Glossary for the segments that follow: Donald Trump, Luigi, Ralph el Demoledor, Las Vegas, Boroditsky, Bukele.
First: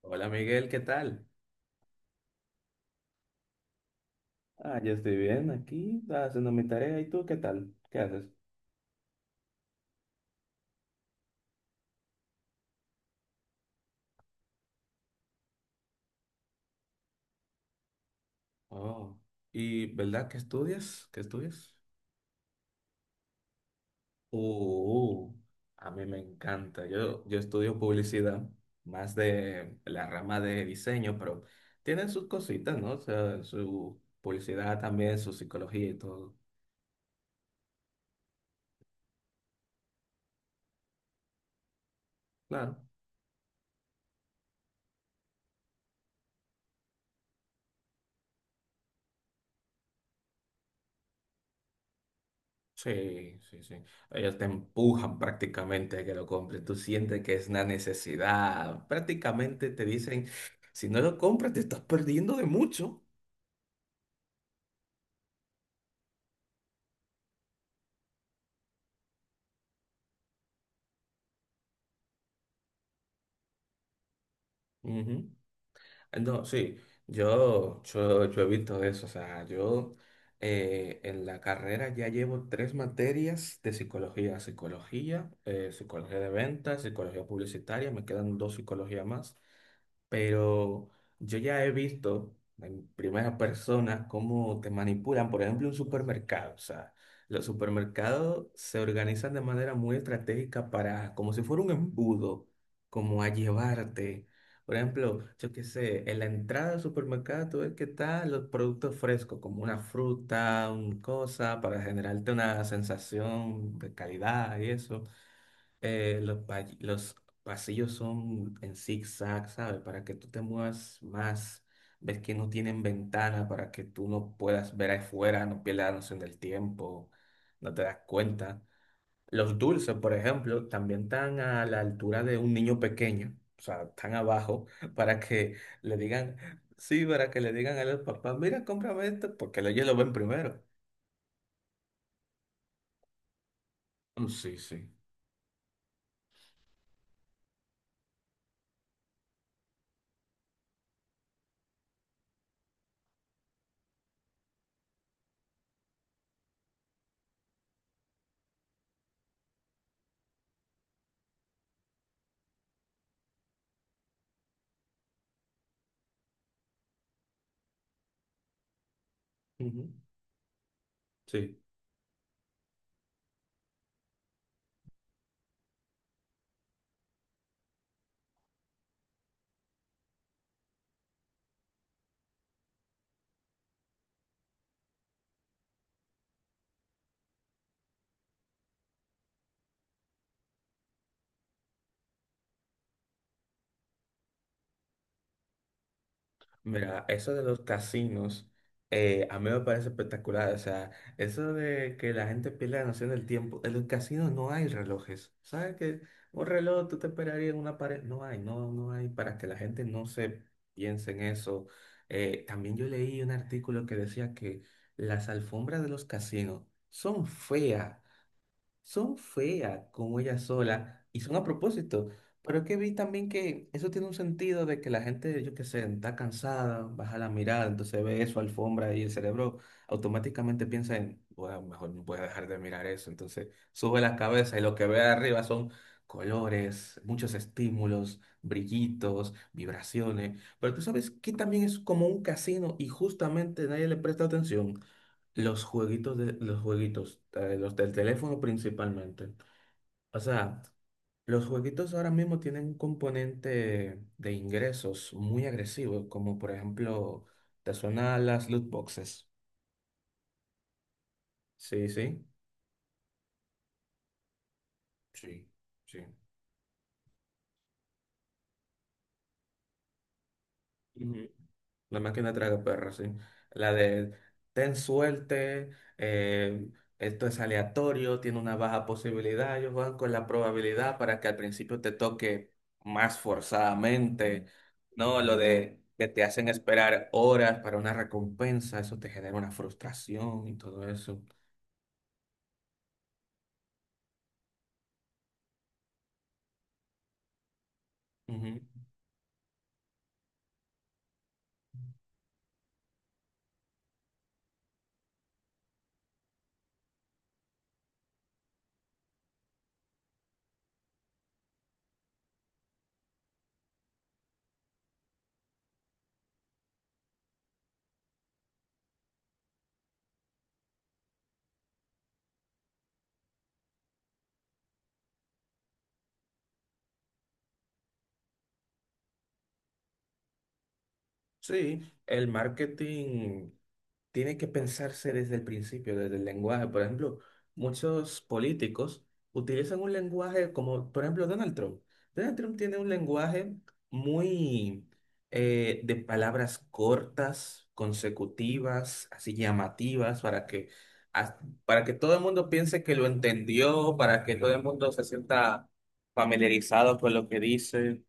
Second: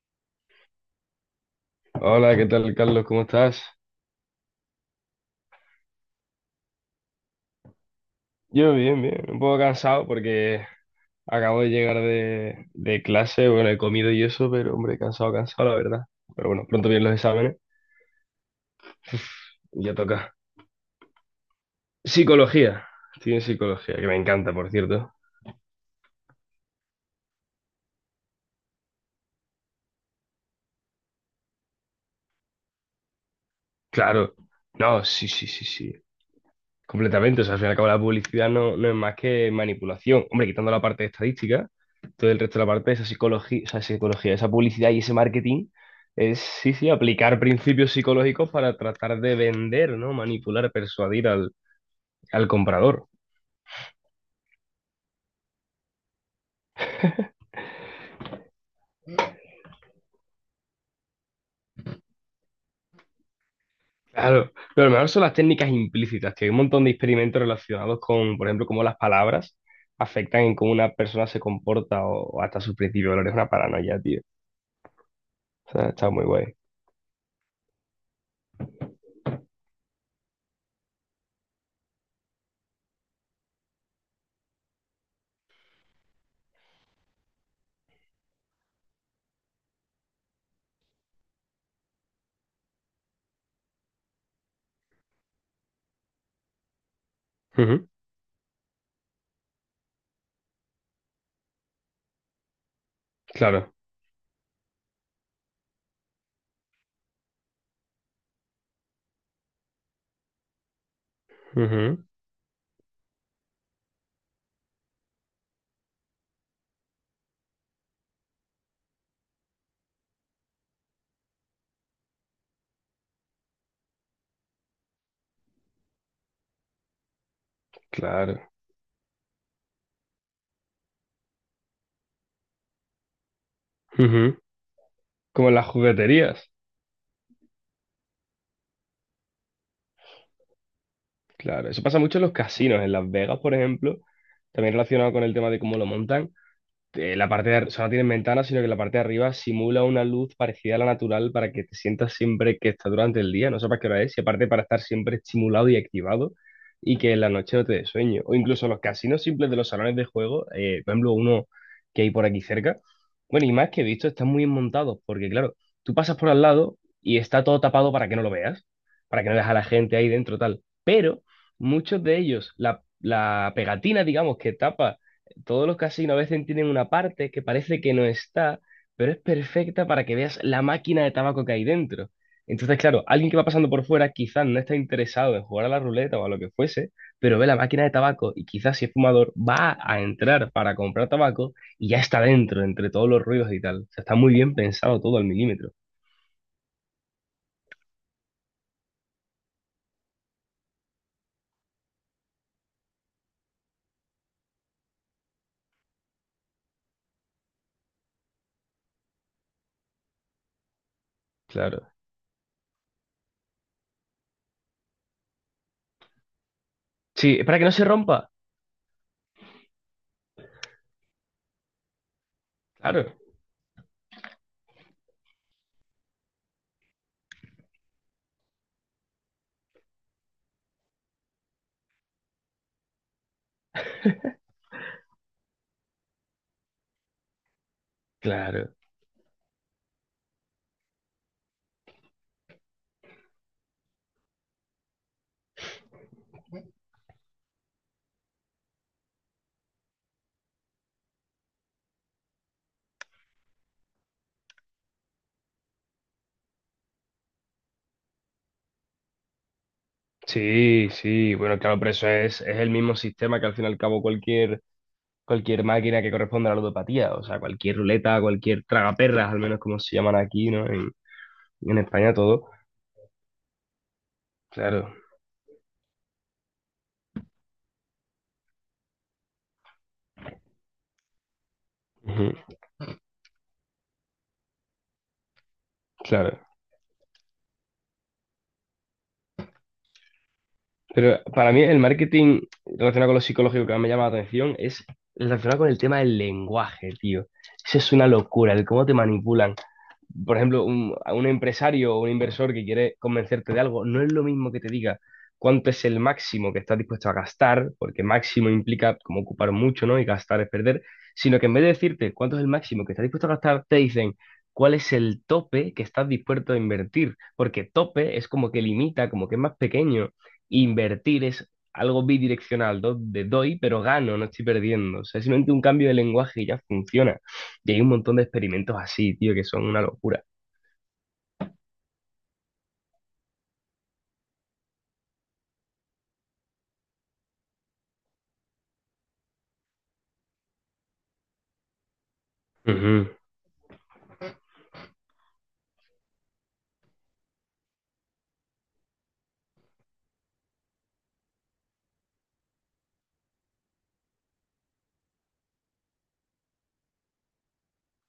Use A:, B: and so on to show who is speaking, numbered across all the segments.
A: Hola Miguel, ¿qué tal?
B: Hola, ¿qué tal, Carlos? ¿Cómo estás?
A: Yo estoy bien aquí, haciendo mi tarea. ¿Y tú qué tal? ¿Qué haces?
B: Yo bien, bien. Un poco cansado porque acabo de llegar de clase, bueno, he comido y eso, pero hombre, cansado, cansado, la verdad. Pero bueno, pronto vienen los exámenes
A: Oh,
B: y
A: ¿y
B: ya
A: verdad
B: toca.
A: que estudias? ¿Qué estudias?
B: Psicología. Estoy en psicología, que me encanta, por cierto.
A: Uh, A mí me encanta. Yo estudio publicidad, más de la rama de diseño, pero tienen sus cositas, ¿no? O sea, su
B: Claro.
A: publicidad
B: No,
A: también,
B: sí,
A: su
B: sí, sí,
A: psicología
B: sí.
A: y todo.
B: Completamente, o sea, al fin y al cabo la publicidad no es más que manipulación. Hombre, quitando la parte de estadística, todo el resto de la
A: Claro.
B: parte de esa psicología, esa publicidad y ese marketing es, sí, sí, aplicar principios psicológicos para tratar de vender, ¿no? Manipular, persuadir al comprador.
A: Sí, sí, sí. Ellos te empujan prácticamente a que lo compres. Tú sientes que es una necesidad. Prácticamente te dicen, si no lo compras, te estás perdiendo de mucho.
B: Claro, pero lo mejor son las técnicas implícitas, que hay un montón de experimentos relacionados con, por ejemplo, cómo las palabras afectan en cómo una persona se comporta o hasta sus principios de valores. Es una paranoia, tío.
A: Ujú.
B: O sea, está muy
A: No,
B: guay.
A: sí, yo he visto eso. O sea, yo en la carrera ya llevo tres materias de psicología. Psicología, psicología de ventas, psicología publicitaria, me quedan dos psicologías más, pero yo ya he visto en primera persona cómo te manipulan, por ejemplo, un supermercado. O sea, los
B: Ujú,
A: supermercados se organizan de manera muy estratégica para, como si fuera un embudo, como a
B: claro.
A: llevarte. Por ejemplo, yo qué sé, en la entrada del supermercado tú ves que están los productos frescos, como una fruta, una cosa, para
B: Ujú,
A: generarte una sensación de calidad y eso. Los pasillos son en zigzag, ¿sabes? Para que tú te muevas más, ves que no tienen ventana para que tú no puedas ver afuera, no pierdas la noción del tiempo, no te das
B: claro.
A: cuenta. Los dulces, por ejemplo, también están a la altura de un niño pequeño, o sea, están
B: Ujú.
A: abajo para
B: Como en
A: que
B: las
A: le digan,
B: jugueterías.
A: sí, para que le digan a los papás, mira, cómprame esto, porque ellos lo ven primero.
B: Claro, eso pasa mucho en los casinos, en Las Vegas, por ejemplo,
A: Mm, sí,
B: también
A: sí.
B: relacionado con el tema de cómo lo montan. La parte de, o sea, no tienen ventanas, sino que la parte de arriba simula una luz parecida a la natural para que te sientas siempre que está durante el día, no sepas qué hora es, y aparte para estar siempre estimulado y activado y que en la noche no te dé sueño. O incluso los casinos simples de los salones de juego, por ejemplo, uno que hay por aquí cerca, bueno, y más que he visto, están muy bien montados, porque claro, tú pasas por al lado y está todo tapado para que no lo veas, para que no veas a la
A: Ujú.
B: gente ahí dentro, tal. Pero
A: Sí.
B: muchos de ellos, la pegatina, digamos, que tapa todos los casinos a veces tienen una parte que parece que no está, pero es perfecta para que veas la máquina de tabaco que hay dentro. Entonces, claro, alguien que va pasando por fuera quizás no está interesado en jugar a la ruleta o a lo que fuese, pero ve la máquina de tabaco y quizás si es fumador va a entrar para comprar tabaco y ya está dentro, entre todos los ruidos y tal. O sea, está muy bien pensado todo al milímetro.
A: Mira, eso de los casinos, a mí me parece espectacular. O sea, eso de que la gente pierda la noción del tiempo. En los casinos no hay relojes. ¿Sabes que un reloj tú te esperarías en una pared? No hay, no, no hay, para que la gente no se piense en eso.
B: Claro.
A: También yo leí un artículo que decía que las alfombras de los casinos son
B: Sí, para que no se
A: feas,
B: rompa.
A: son feas como ella sola y son a propósito. Pero es que vi
B: Claro,
A: también que eso tiene un sentido de que la gente, yo qué sé, está cansada, baja la mirada, entonces ve eso, alfombra, y el cerebro automáticamente piensa en, bueno, mejor no voy a dejar de mirar eso. Entonces sube la cabeza y lo que ve arriba son colores, muchos estímulos,
B: claro.
A: brillitos, vibraciones. Pero tú sabes que también es como un casino y justamente nadie le presta atención. Los jueguitos, los del teléfono principalmente. O sea, los jueguitos ahora mismo tienen un componente de ingresos muy agresivo, como por ejemplo, te suenan las loot boxes.
B: Sí, sí, bueno, claro,
A: Sí,
B: pero eso
A: sí.
B: es el mismo sistema que al fin y al cabo cualquier
A: Sí,
B: máquina
A: sí.
B: que corresponda a la ludopatía, o sea, cualquier ruleta, cualquier tragaperras, al menos como se llaman aquí, ¿no? En,
A: Ujú.
B: en
A: La
B: España
A: máquina
B: todo,
A: traga perros, sí. La de ten
B: claro,
A: suerte, eh, esto es aleatorio, tiene una baja posibilidad. Ellos juegan con la probabilidad para que al principio te
B: ujú,
A: toque más forzadamente. No, lo de que te
B: claro.
A: hacen esperar horas para una recompensa, eso te genera una frustración y todo eso.
B: Pero para mí el marketing relacionado con lo psicológico que más me llama la atención es relacionado con el tema del lenguaje, tío. Eso es una locura, el cómo te manipulan. Por ejemplo, a un empresario o un inversor que quiere convencerte de algo, no es lo mismo que te diga cuánto es el máximo que estás dispuesto a gastar, porque máximo implica como ocupar mucho, ¿no? Y gastar es perder, sino que en vez de decirte cuánto es el máximo que estás dispuesto a gastar, te dicen cuál es el tope que estás dispuesto a invertir, porque tope es como que limita, como que es más pequeño. Invertir es algo bidireccional, de doy, pero gano, no estoy perdiendo. O sea, es simplemente un cambio de lenguaje y ya funciona. Y hay un montón de experimentos así, tío, que son una locura.
A: Sí, el marketing tiene que pensarse desde el principio, desde el lenguaje. Por ejemplo, muchos políticos utilizan un lenguaje como, por ejemplo, Donald Trump. Donald Trump tiene un
B: Ujú,
A: lenguaje muy de palabras cortas, consecutivas, así llamativas, as- para que todo el mundo piense que lo entendió, para que todo el mundo se sienta familiarizado con lo que dice.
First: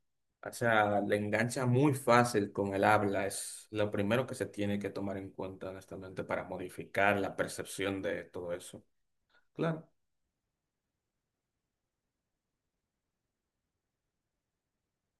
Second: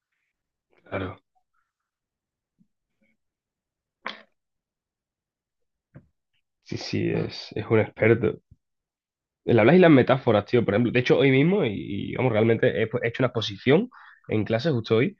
A: O sea, le
B: claro.
A: engancha muy fácil con el habla. Es lo primero que se tiene que tomar en cuenta, honestamente, para
B: Sí, sí,
A: modificar la
B: es, un
A: percepción de
B: experto.
A: todo eso.
B: El hablas y
A: Claro.
B: las metáforas, tío, por ejemplo. De hecho, hoy mismo, vamos, realmente he hecho una exposición en clase justo hoy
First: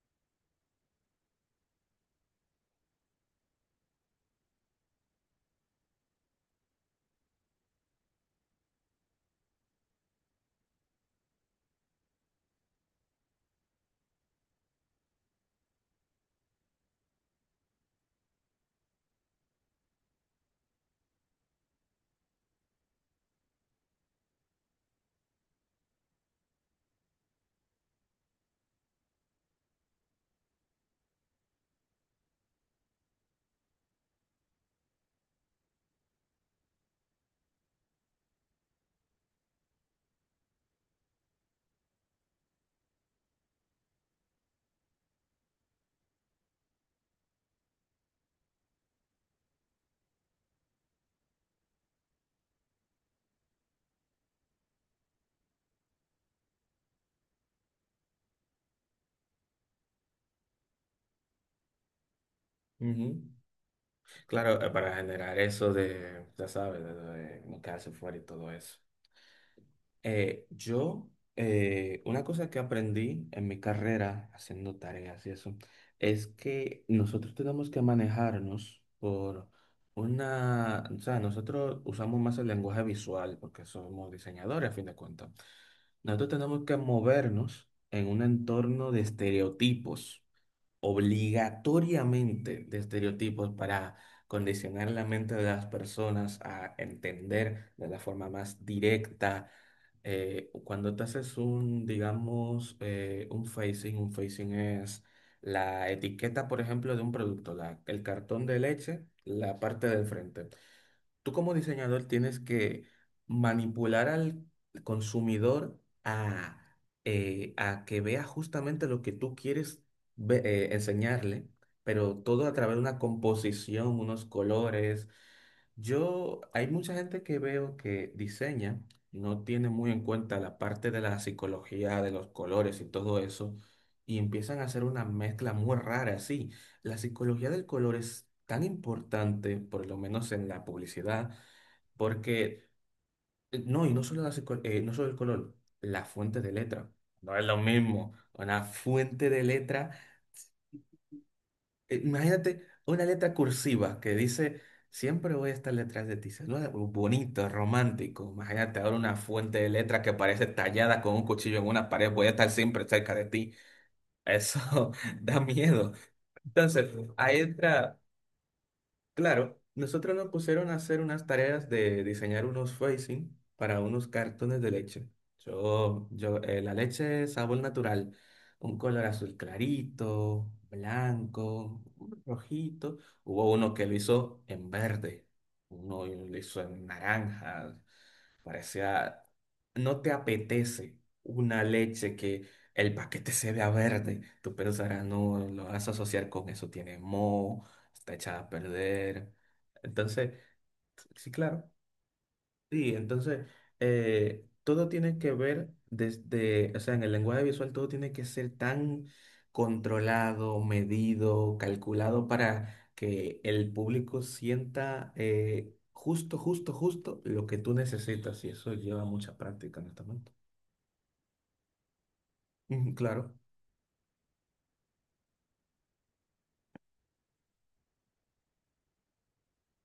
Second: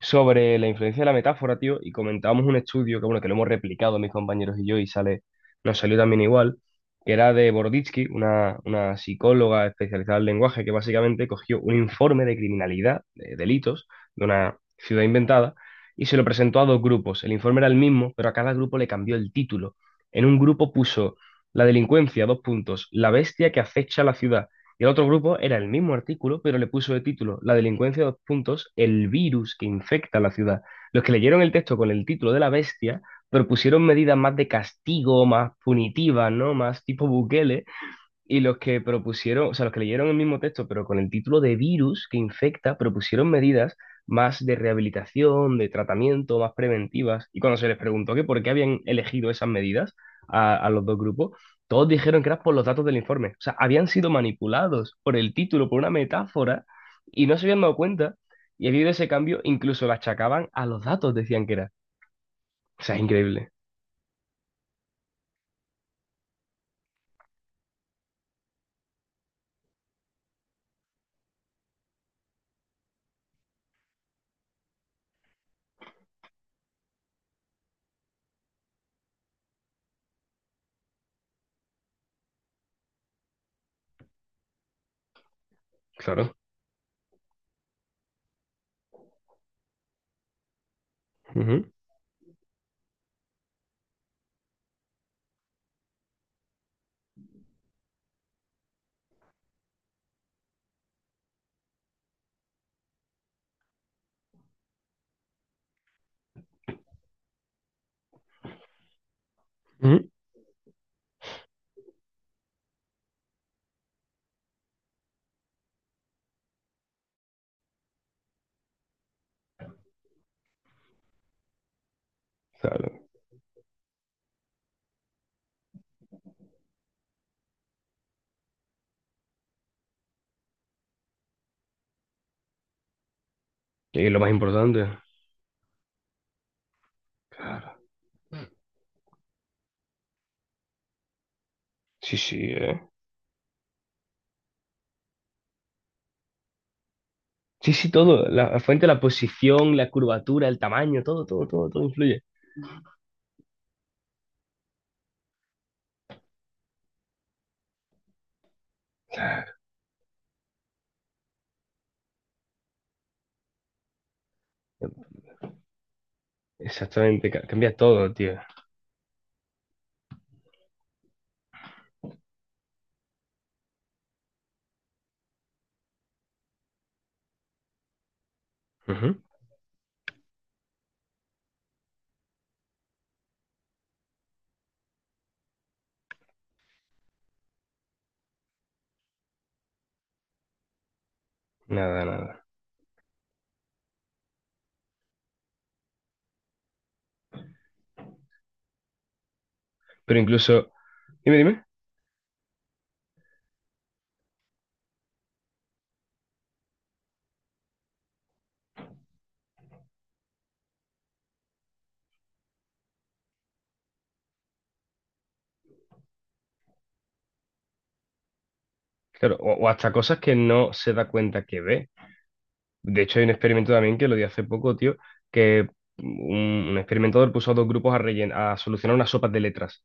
B: sobre la influencia de la metáfora, tío, y comentábamos un estudio que, bueno, que lo hemos replicado mis compañeros y yo y sale, nos salió también igual, que era de Boroditsky, una psicóloga especializada en lenguaje que básicamente cogió un informe de criminalidad, de delitos, de una ciudad inventada, y se lo presentó a dos grupos. El informe era el mismo, pero a cada grupo le cambió el título. En un grupo puso la delincuencia, dos puntos, la bestia que acecha la ciudad. Y el otro grupo era el mismo artículo, pero le puso de título la delincuencia, dos puntos, el virus que infecta la ciudad. Los que leyeron el texto con el título de la bestia propusieron medidas más de castigo, más punitivas, ¿no? Más tipo Bukele, y los que propusieron, o sea, los que leyeron el mismo texto, pero con el título de virus que infecta, propusieron medidas más de rehabilitación, de tratamiento, más preventivas. Y cuando se les preguntó que por qué habían elegido esas medidas a los dos grupos, todos dijeron que era por los datos del informe. O sea, habían sido manipulados por el título, por una metáfora, y no se habían dado cuenta. Y debido a ese cambio, incluso lo achacaban a los datos, decían que era. O sea, es
A: Ujú.
B: increíble.
A: Claro, para generar eso de, ya sabes, de no quedarse fuera y todo eso. Eh, yo, una cosa que aprendí en mi carrera haciendo tareas y eso, es que nosotros tenemos que manejarnos por o sea, nosotros usamos más el lenguaje visual porque somos diseñadores a fin de cuentas. Nosotros
B: Claro.
A: tenemos que movernos en un entorno de estereotipos,
B: Ujú,
A: obligatoriamente de estereotipos, para condicionar la mente de las personas a entender de la forma más directa. Cuando te haces un, digamos, un facing es la etiqueta, por ejemplo, de un producto, el cartón de leche, la parte del
B: ujú.
A: frente. Tú como diseñador tienes que manipular al consumidor a, a que vea justamente lo que tú quieres enseñarle, pero todo a través de una
B: Claro.
A: composición, unos colores. Yo, hay mucha gente que veo que diseña, no tiene muy en cuenta la parte de la psicología, de los colores y todo eso,
B: Y es
A: y
B: lo más
A: empiezan a hacer
B: importante.
A: una mezcla muy rara así. La psicología del
B: Claro.
A: color es tan importante, por lo menos en la publicidad,
B: Sí, sí,
A: porque,
B: es.
A: no solo, no solo el color, la fuente de letra. No es lo
B: Sí, sí,
A: mismo.
B: todo. La
A: Una
B: fuente, la
A: fuente de
B: posición,
A: letra.
B: la curvatura, el tamaño, todo, todo, todo, todo influye.
A: Imagínate una letra cursiva que dice, siempre voy a estar detrás de ti. Bonito, romántico. Imagínate ahora una fuente de letra que parece tallada con un cuchillo en una pared. Voy a estar siempre cerca de ti. Eso da miedo. Entonces,
B: Exactamente,
A: ahí
B: cambia
A: entra.
B: todo, tío.
A: Claro, nosotros nos pusieron a hacer unas tareas de diseñar unos facing para unos cartones de leche. La leche sabor natural, un color
B: Ujú.
A: azul clarito, blanco, un rojito. Hubo uno que lo hizo en verde, uno lo hizo en naranja. Parecía, no te apetece una
B: Nada,
A: leche
B: nada.
A: que el paquete se vea verde. Tú pensarás, no, lo vas a asociar con eso, tiene moho, está echada a perder.
B: Pero
A: Entonces,
B: incluso,
A: sí,
B: dime, dime.
A: claro. Sí, entonces todo tiene que ver desde, o sea, en el lenguaje visual todo tiene que ser tan controlado, medido, calculado para que el público sienta justo, justo, justo lo que tú necesitas, y eso lleva mucha
B: Claro, o
A: práctica,
B: hasta cosas
A: honestamente.
B: que no se da cuenta que ve.
A: Ujú,
B: De hecho, hay un
A: claro,
B: experimento también que lo di hace poco, tío, que un experimentador puso a dos grupos a solucionar unas sopas de letras.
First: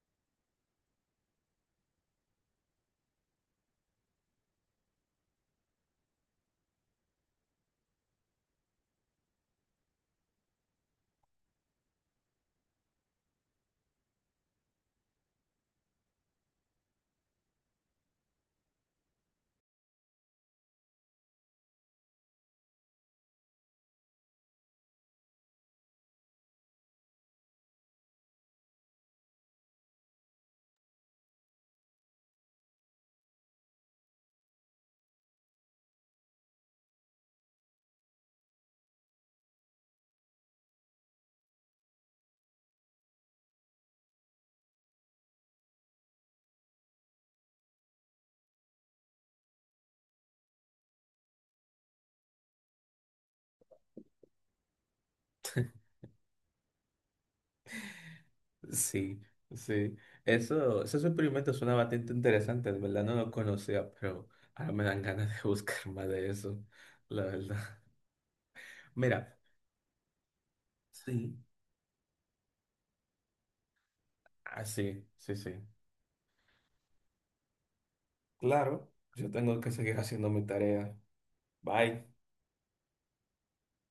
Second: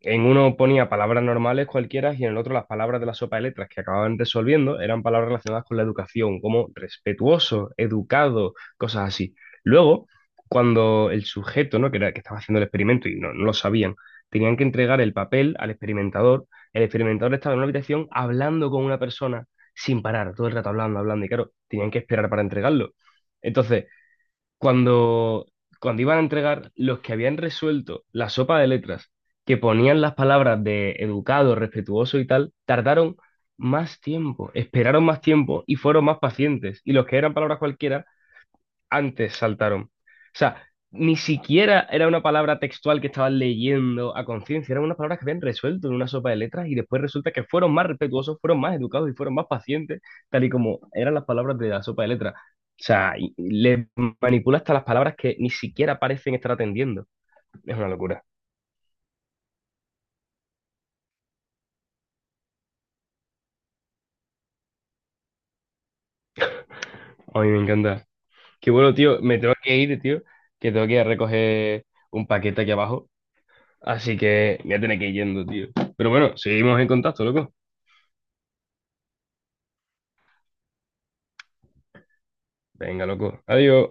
B: En uno ponía palabras normales cualquiera y en el otro las palabras de la sopa de letras que acababan resolviendo eran palabras relacionadas con la educación, como respetuoso, educado, cosas así. Luego, cuando el sujeto, ¿no? que era, que estaba haciendo el experimento y no lo sabían, tenían que entregar el papel al experimentador, el experimentador estaba en una habitación hablando con una persona sin parar, todo el rato hablando, hablando, y claro, tenían que esperar para entregarlo. Entonces, cuando, cuando, iban a entregar, los que habían resuelto la sopa de letras, que ponían las palabras de educado, respetuoso y tal, tardaron más tiempo, esperaron más tiempo y fueron más pacientes. Y los que eran palabras cualquiera antes saltaron. O sea, ni siquiera era una palabra textual que estaban leyendo a conciencia, eran unas palabras que habían resuelto en una sopa de letras y después resulta que fueron más respetuosos, fueron más educados y fueron más pacientes, tal y como eran las palabras de la sopa de letras. O sea, y le manipula hasta las palabras que ni siquiera parecen estar atendiendo. Es una locura.
A: sí, sí. Eso, esos experimentos suena bastante interesante, de verdad no lo conocía, pero ahora me dan ganas de buscar más de eso, la
B: A mí me
A: verdad.
B: encanta. Qué bueno, tío.
A: Mira,
B: Me tengo que ir, tío. Que tengo que ir a
A: sí.
B: recoger un paquete aquí abajo. Así que
A: Ah,
B: me voy a tener
A: sí,
B: que ir
A: sí,
B: yendo,
A: sí.
B: tío. Pero bueno, seguimos en contacto, loco.
A: Claro, yo tengo que seguir haciendo mi tarea. Bye.
B: Venga, loco. Adiós.